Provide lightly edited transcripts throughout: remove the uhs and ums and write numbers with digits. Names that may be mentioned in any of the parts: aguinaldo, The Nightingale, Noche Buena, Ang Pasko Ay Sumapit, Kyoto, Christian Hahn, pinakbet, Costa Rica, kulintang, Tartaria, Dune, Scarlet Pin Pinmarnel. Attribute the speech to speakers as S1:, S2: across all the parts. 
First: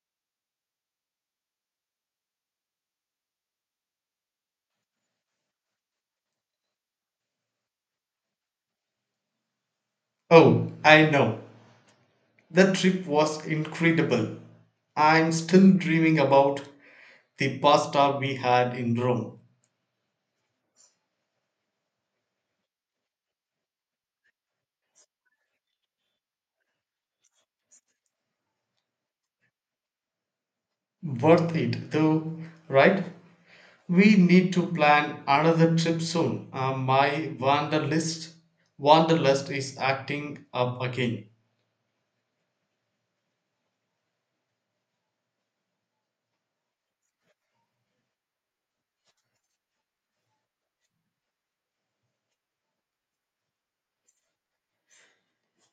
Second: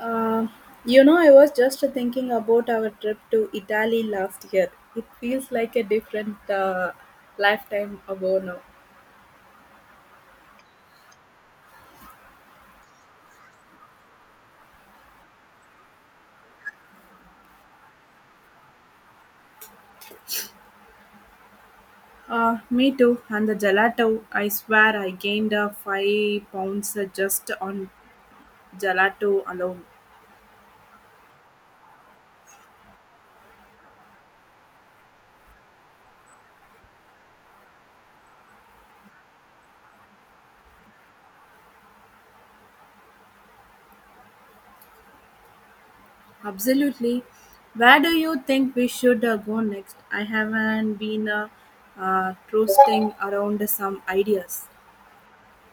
S1: Uh, I was just thinking about our trip to Italy last year. It feels like a different lifetime ago now.
S2: Oh, I know. The trip was incredible. I'm still dreaming about the pasta we had in Rome.
S1: Me too. And the gelato, I swear I gained 5 pounds just on gelato alone.
S2: Worth it though, right? We need to plan another trip soon. My wanderlust is acting up again.
S1: Absolutely. Where do you think we should go next? I haven't been trusting around some ideas.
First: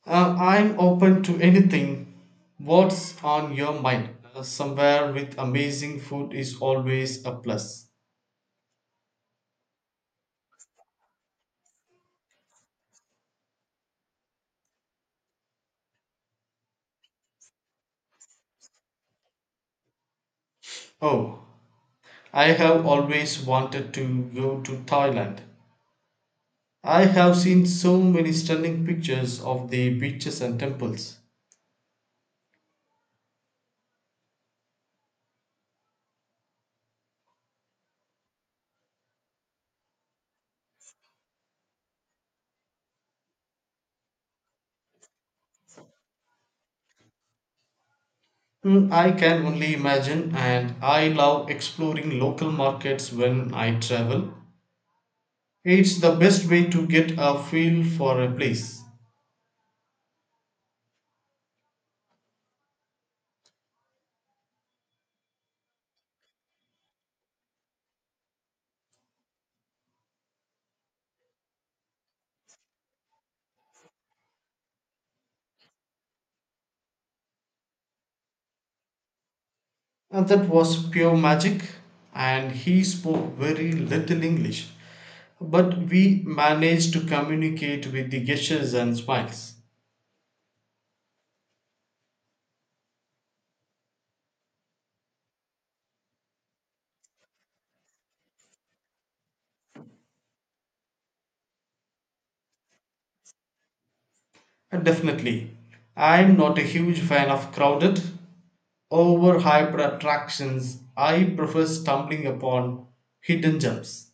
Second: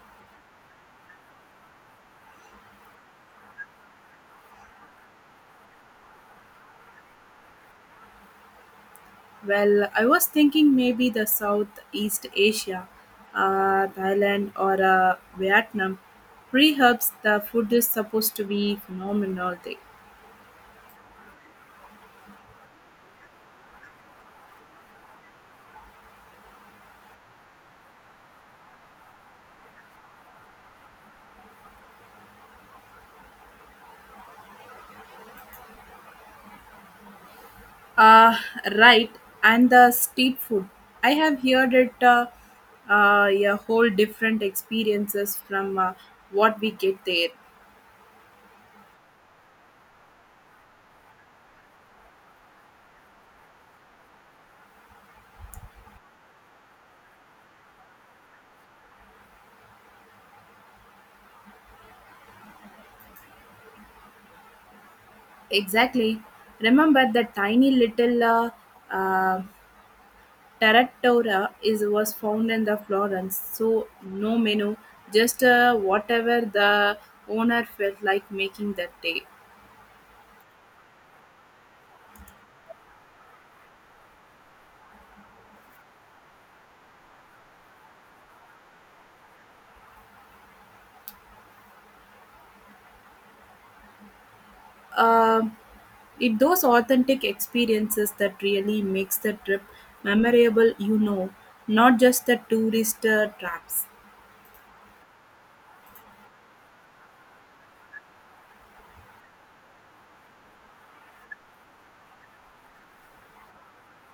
S2: I'm open to anything. What's on your mind? Somewhere with amazing food is always a plus.
S1: Well, I was thinking maybe the Southeast Asia, Thailand or Vietnam. Perhaps the food is supposed to be phenomenal there.
S2: Oh, I have always wanted to go to Thailand. I have seen so many stunning pictures of the beaches and temples.
S1: Uh, right, and the street food. I have heard it a whole different experiences from what we get there.
S2: Hmm, I can only imagine, and I love exploring local markets when I travel. It's the best way to get a feel for a place.
S1: Exactly. Remember the tiny little uh, Tartaria is was found in the Florence, so no menu, just whatever the owner felt like making that day.
S2: And that was pure magic, and he spoke very little English, but we managed to communicate with the gestures and smiles.
S1: Um it those authentic experiences that really makes the trip memorable. Not just the tourist traps.
S2: Definitely. I'm not a huge fan of crowded, overhyped attractions. I prefer stumbling upon hidden gems.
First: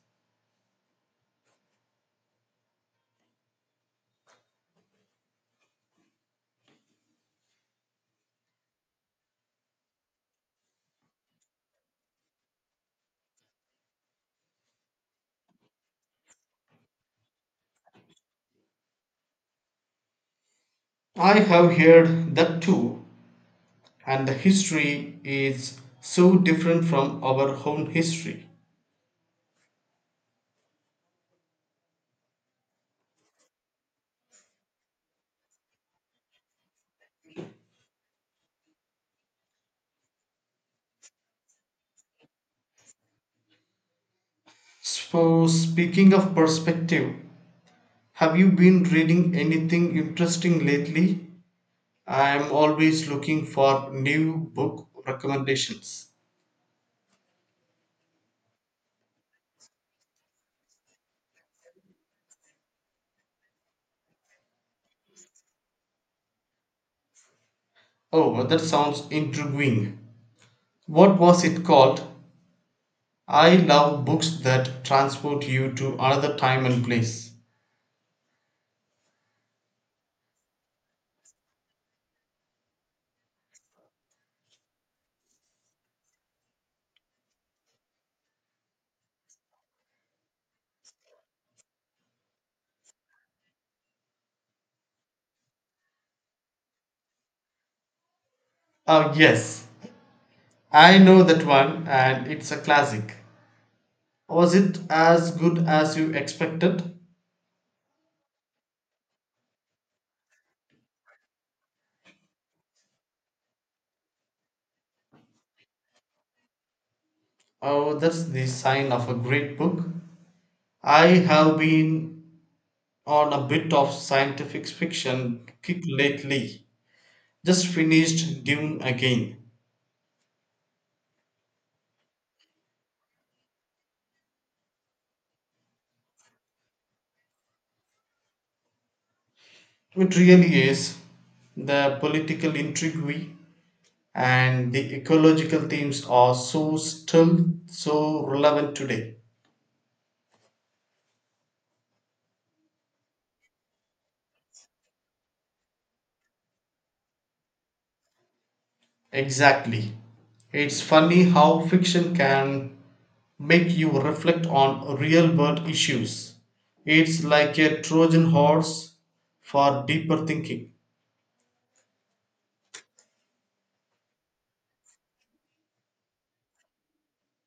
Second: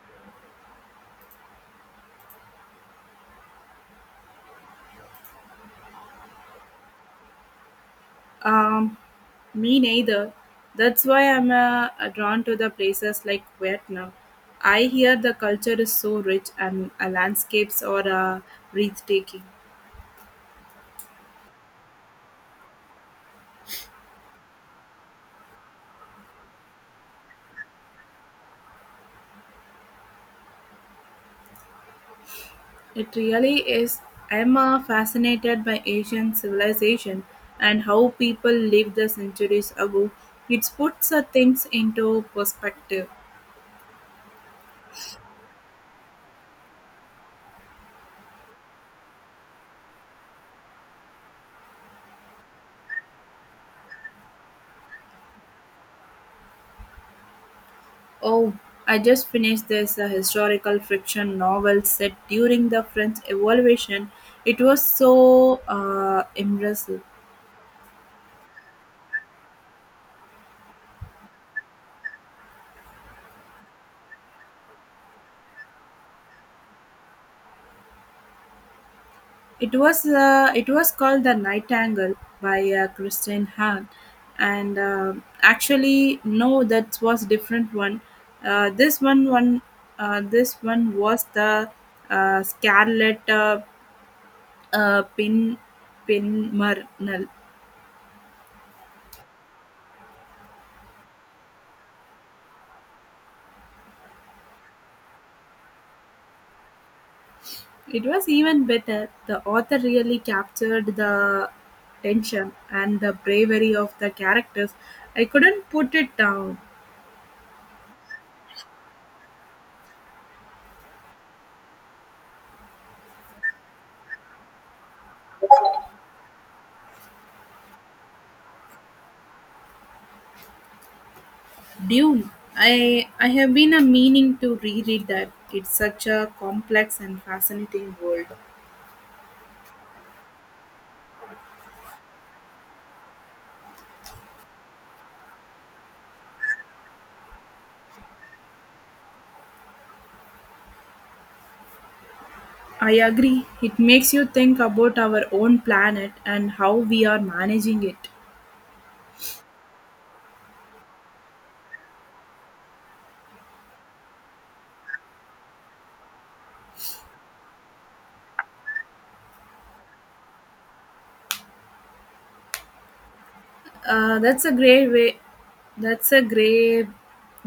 S1: Um, Me neither. That's why I'm drawn to the places like Vietnam. I hear the culture is so rich and landscapes are breathtaking.
S2: I have heard that too, and the history is so different from our own history.
S1: It really is. I'm fascinated by Asian civilization and how people lived the centuries ago. It puts things into perspective.
S2: So, speaking of perspective, have you been reading anything interesting lately? I'm always looking for new book recommendations.
S1: Oh, I just finished this historical fiction novel set during the French Revolution. It was so impressive.
S2: Oh, that sounds intriguing. What was it called? I love books that transport you to another time and place.
S1: It was called The Nightingale by Christian Hahn, and actually no, that was different one. This one one this one was the Scarlet Pin Pinmarnel.
S2: Ah, yes, I know that one, and it's a classic. Was it as good as you expected?
S1: It was even better. The author really captured the tension and the bravery of the characters. I couldn't put it down.
S2: Oh, that's the sign of a great book. I have been on a bit of scientific fiction kick lately. Just finished Dune again.
S1: Dune. I have been a meaning to reread that. It's such a complex and fascinating world.
S2: It really is. The political intrigue and the ecological themes are so still so relevant today.
S1: I agree. It makes you think about our own planet and how we are managing it.
S2: Exactly, it's funny how fiction can make you reflect on real world issues. It's like a trojan horse for deeper thinking.
S1: That's a great way. That's a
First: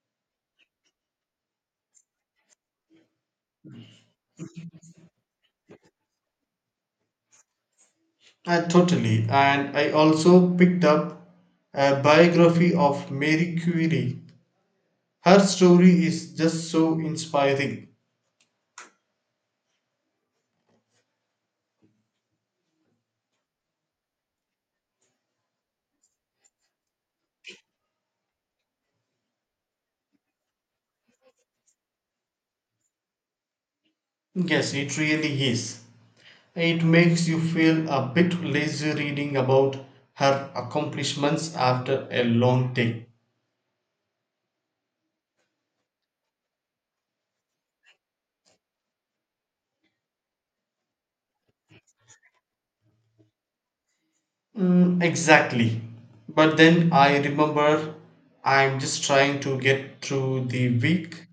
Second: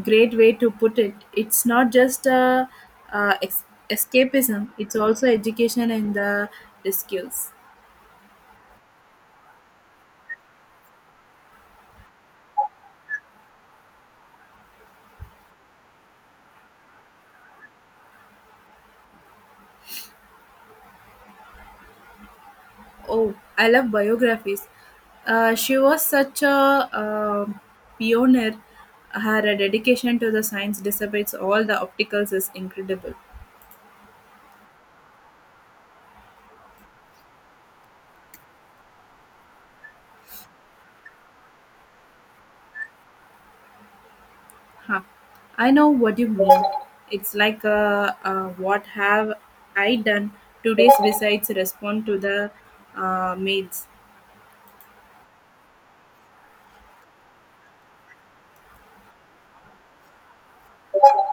S1: great way to put it. It's not just a, uh ex- escapism. It's also education in the skills.
S2: Totally, and I also picked up a biography of mary curie. Her story is just so inspiring.
S1: Oh, I love biographies. She was such a pioneer. Her dedication to the science, despite all the obstacles, is incredible.
S2: Yes, it really is. It makes you feel a bit lazy reading about her accomplishments after a long day.
S1: Huh. I know what you mean. It's like what have I done today besides respond to the maids?
S2: Mm, exactly. But then I remember I'm just trying to get through the week,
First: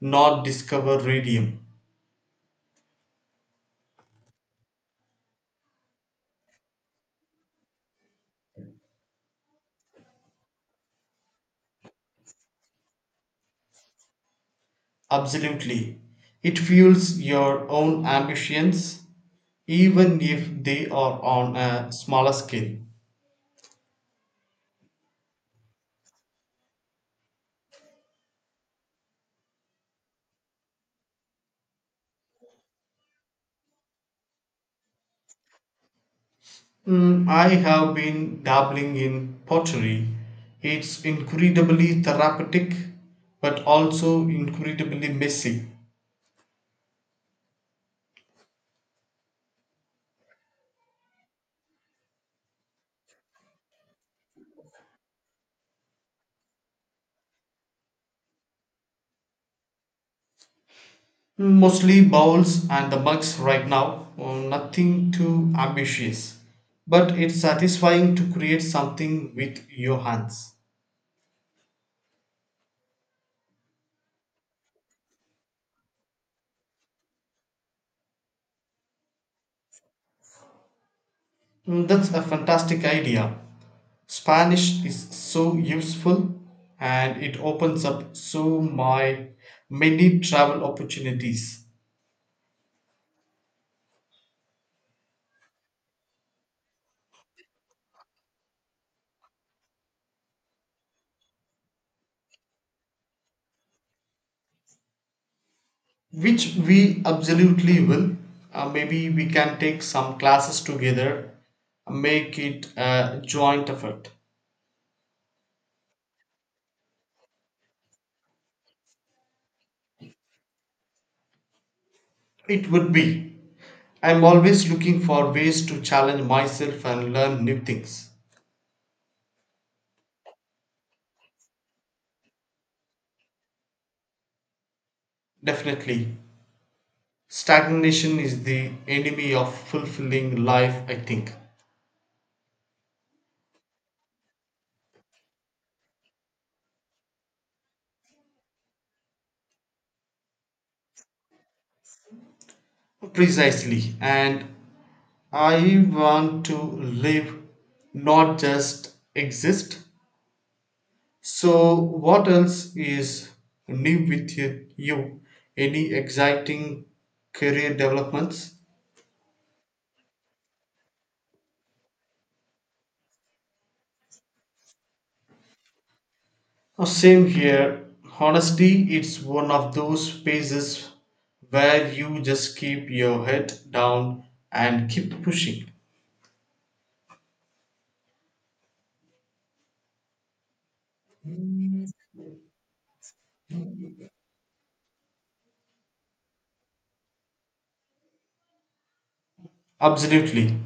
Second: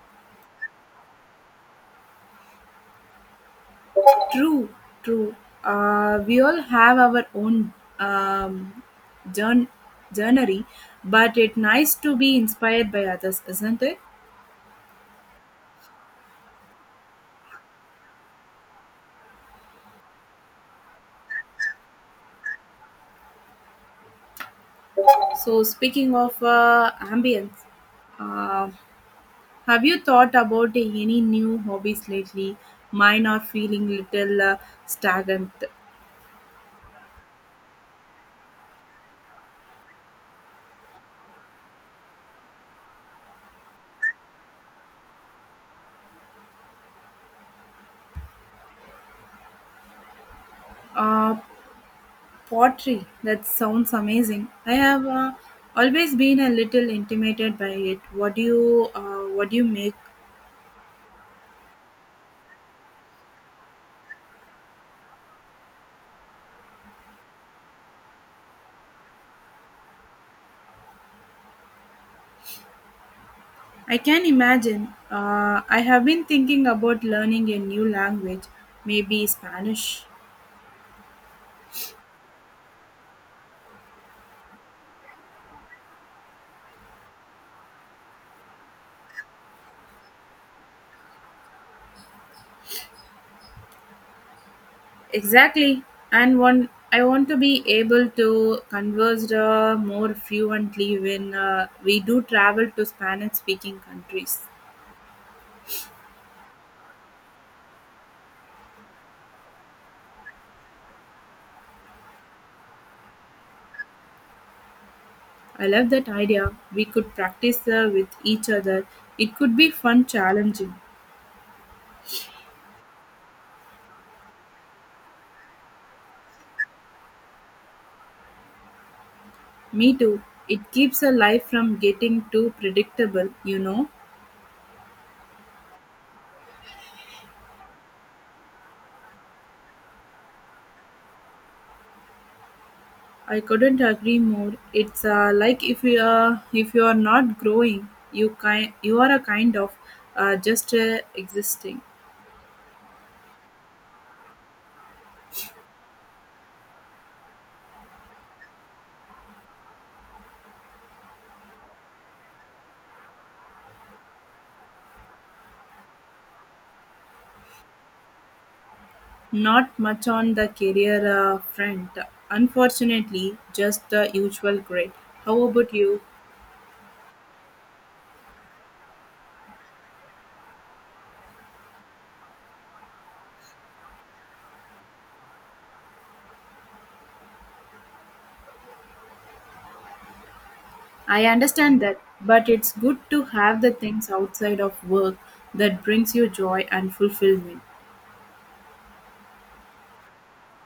S2: not discover radium.
S1: True, True. We all have our own um, journ- journey, but it's nice to be inspired by others, isn't it?
S2: Absolutely. It fuels your own ambitions, even if they are on a smaller scale.
S1: So, speaking of ambience, uh, have you thought about any new hobbies lately? Mine are feeling little stagnant.
S2: Mm, I have been dabbling in pottery. It's incredibly therapeutic, but also incredibly messy.
S1: Uh, Pottery, that sounds amazing. I have always been a little intimidated by it. What do what do you make?
S2: Mostly bowls and the mugs right now, nothing too ambitious. But it's satisfying to create something with your hands.
S1: I can imagine. I have been thinking about learning a new language, maybe Spanish.
S2: Mm, that's a fantastic idea. Spanish is so useful and it opens up so my many travel opportunities.
S1: Exactly, and one I want to be able to converse more fluently when we do travel to Spanish-speaking countries.
S2: Which we absolutely will. Maybe we can take some classes together, make it a joint effort.
S1: I love that idea. We could practice with each other. It could be fun, challenging.
S2: It would be. I'm always looking for ways to challenge myself and learn new things.
S1: Me too. It keeps a life from getting too predictable. You know,
S2: Definitely. Stagnation is the enemy of fulfilling life, I think.
S1: I couldn't agree more. It's like if you are not growing, you are a kind of just existing.
S2: Precisely. And I want to live, not just exist. So, what else is new with you? Any exciting career developments?
S1: Not much on the career front, unfortunately, just the usual grit. How about you?
S2: Oh, same here. Honestly, it's one of those spaces where you just keep your head down and keep pushing.
S1: I understand that, but it's good to have the things outside of work that brings you joy and fulfillment.
S2: Absolutely.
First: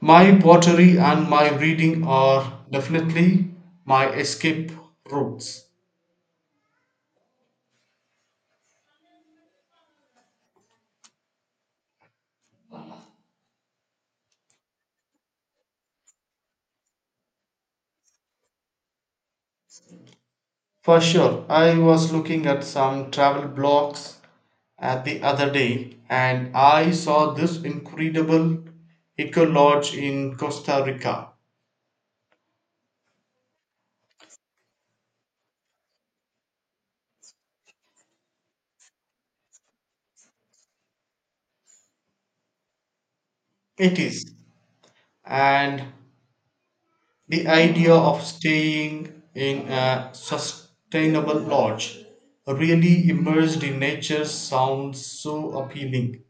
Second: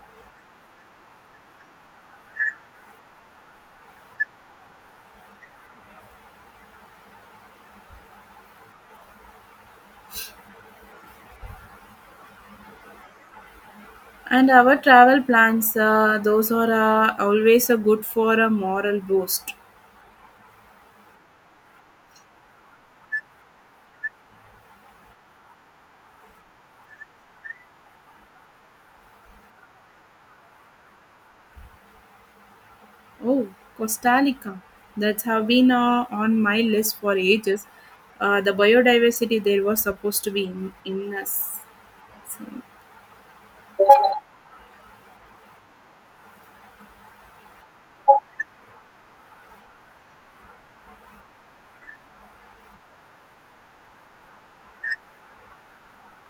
S2: My pottery and my reading are definitely my escape routes.
S1: And our travel plans, those are always good for a moral boost.
S2: For sure, I was looking at some travel blogs at the other day and I saw this incredible eco lodge in Costa Rica.
S1: Oh, Costa Rica. That have been on my list for ages. The biodiversity there was supposed to be in us.
S2: It is. And the idea of staying in a sustainable lodge, really immersed in nature, sounds so appealing.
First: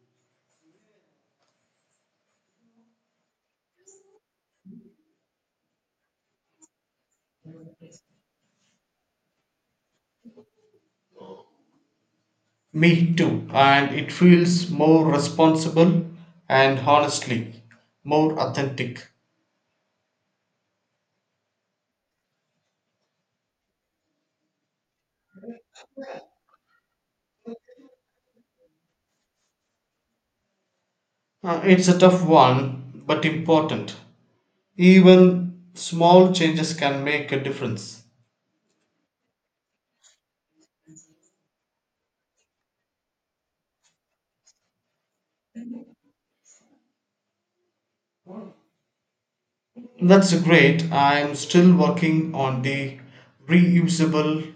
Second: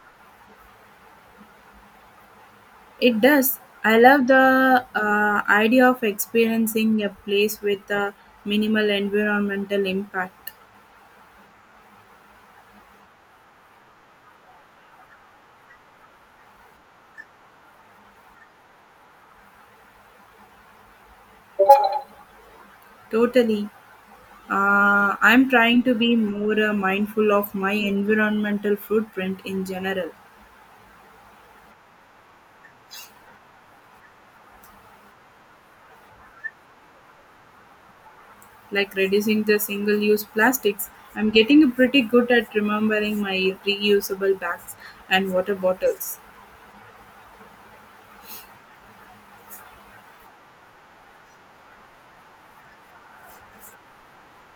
S1: It does. I love the idea of experiencing a place with a minimal environmental impact.
S2: Me too. And it feels more responsible and honestly more authentic.
S1: Totally. I'm trying to be more mindful of my environmental footprint in general,
S2: It's a tough one, but important. Even small changes can make a difference.
S1: like reducing the single use plastics. I'm getting pretty good at remembering my reusable bags and water bottles.
S2: That's great. I'm still working on the reusable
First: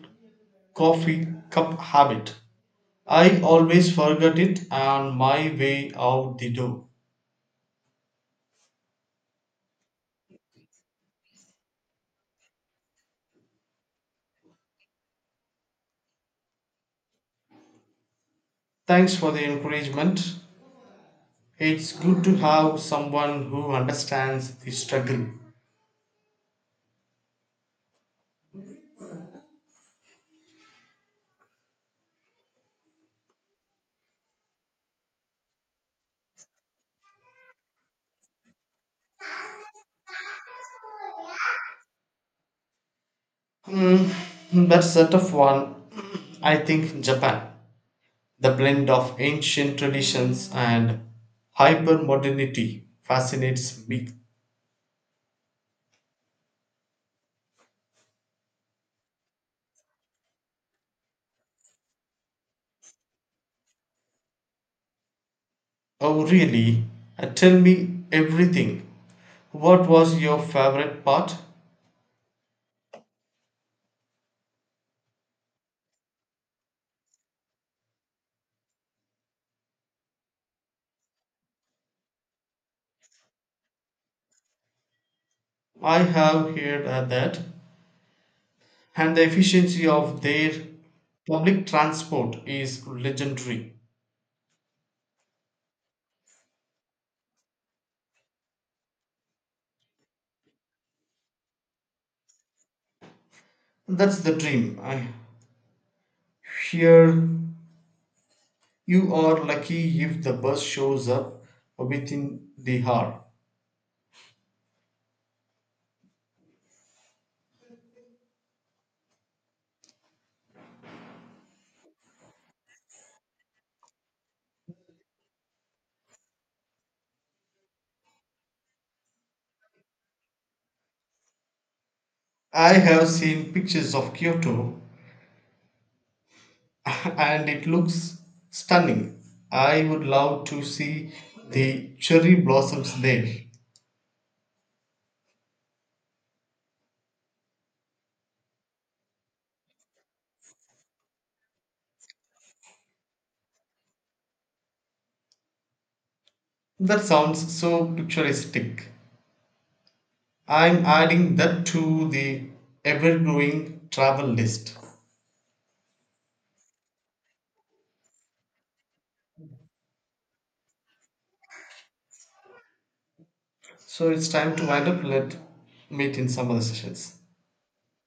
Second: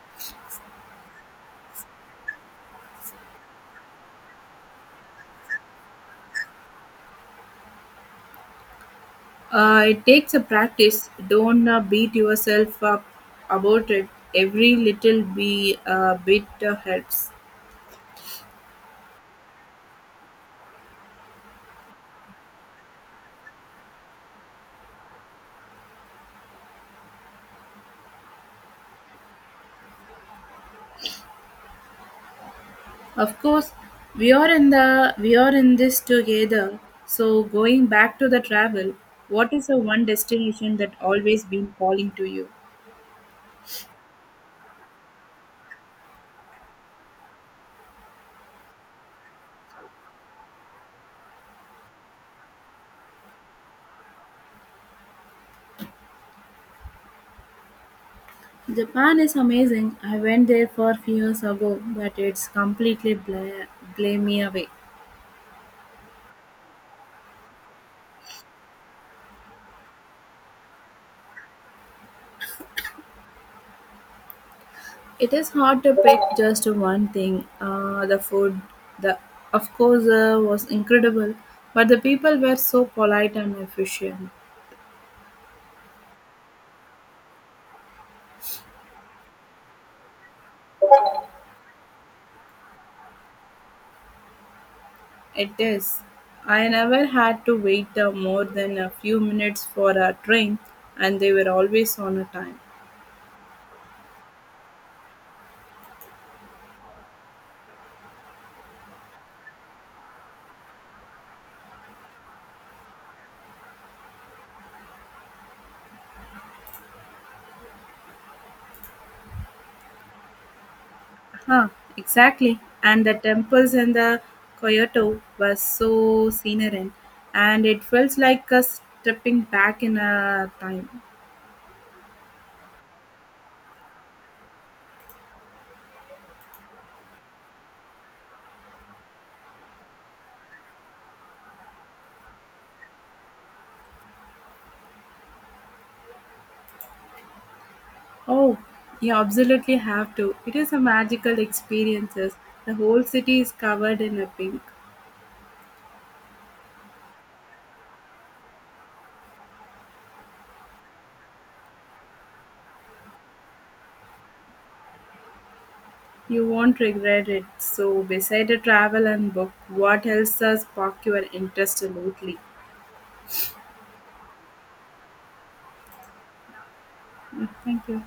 S2: coffee cup habit. I always forget it on my way out the door.
S1: It takes a practice. Don't beat yourself up about it. Every little be bit helps.
S2: Thanks for the encouragement. It's good to have someone who understands the struggle.
S1: Of course, we are in this together. So going back to the travel, what is the one destination that always been calling to you?
S2: Mm, that's a tough one. I think Japan. The blend of ancient traditions and hypermodernity fascinates me.
S1: Japan is amazing. I went there for few years ago, but it's completely blame me away.
S2: Oh, really? Tell me everything. What was your favorite part?
S1: It is hard to pick just one thing. The food, the of course, was incredible, but the people were so polite and efficient.
S2: I have heard that. And the efficiency of their public transport is legendary.
S1: It is. I never had to wait more than a few minutes for a train, and they were always on a time.
S2: That's the dream. I hear you are lucky if the bus shows up within the hour.
S1: Huh, exactly. And the temples in the Kyoto was so scenery, and it felt like a stepping back in a time.
S2: I have seen pictures of Kyoto and it looks stunning. I would love to see the cherry blossoms there.
S1: Oh, you absolutely have to. It is a magical experiences. The whole city is covered in a pink.
S2: That sounds so picturesque. I'm adding that to the ever growing travel list.
S1: You won't regret it. So, beside a travel and book, what else does sparked your interest lately?
S2: So it's time to wind up. Let meet in some other sessions.
S1: Mm, thank you.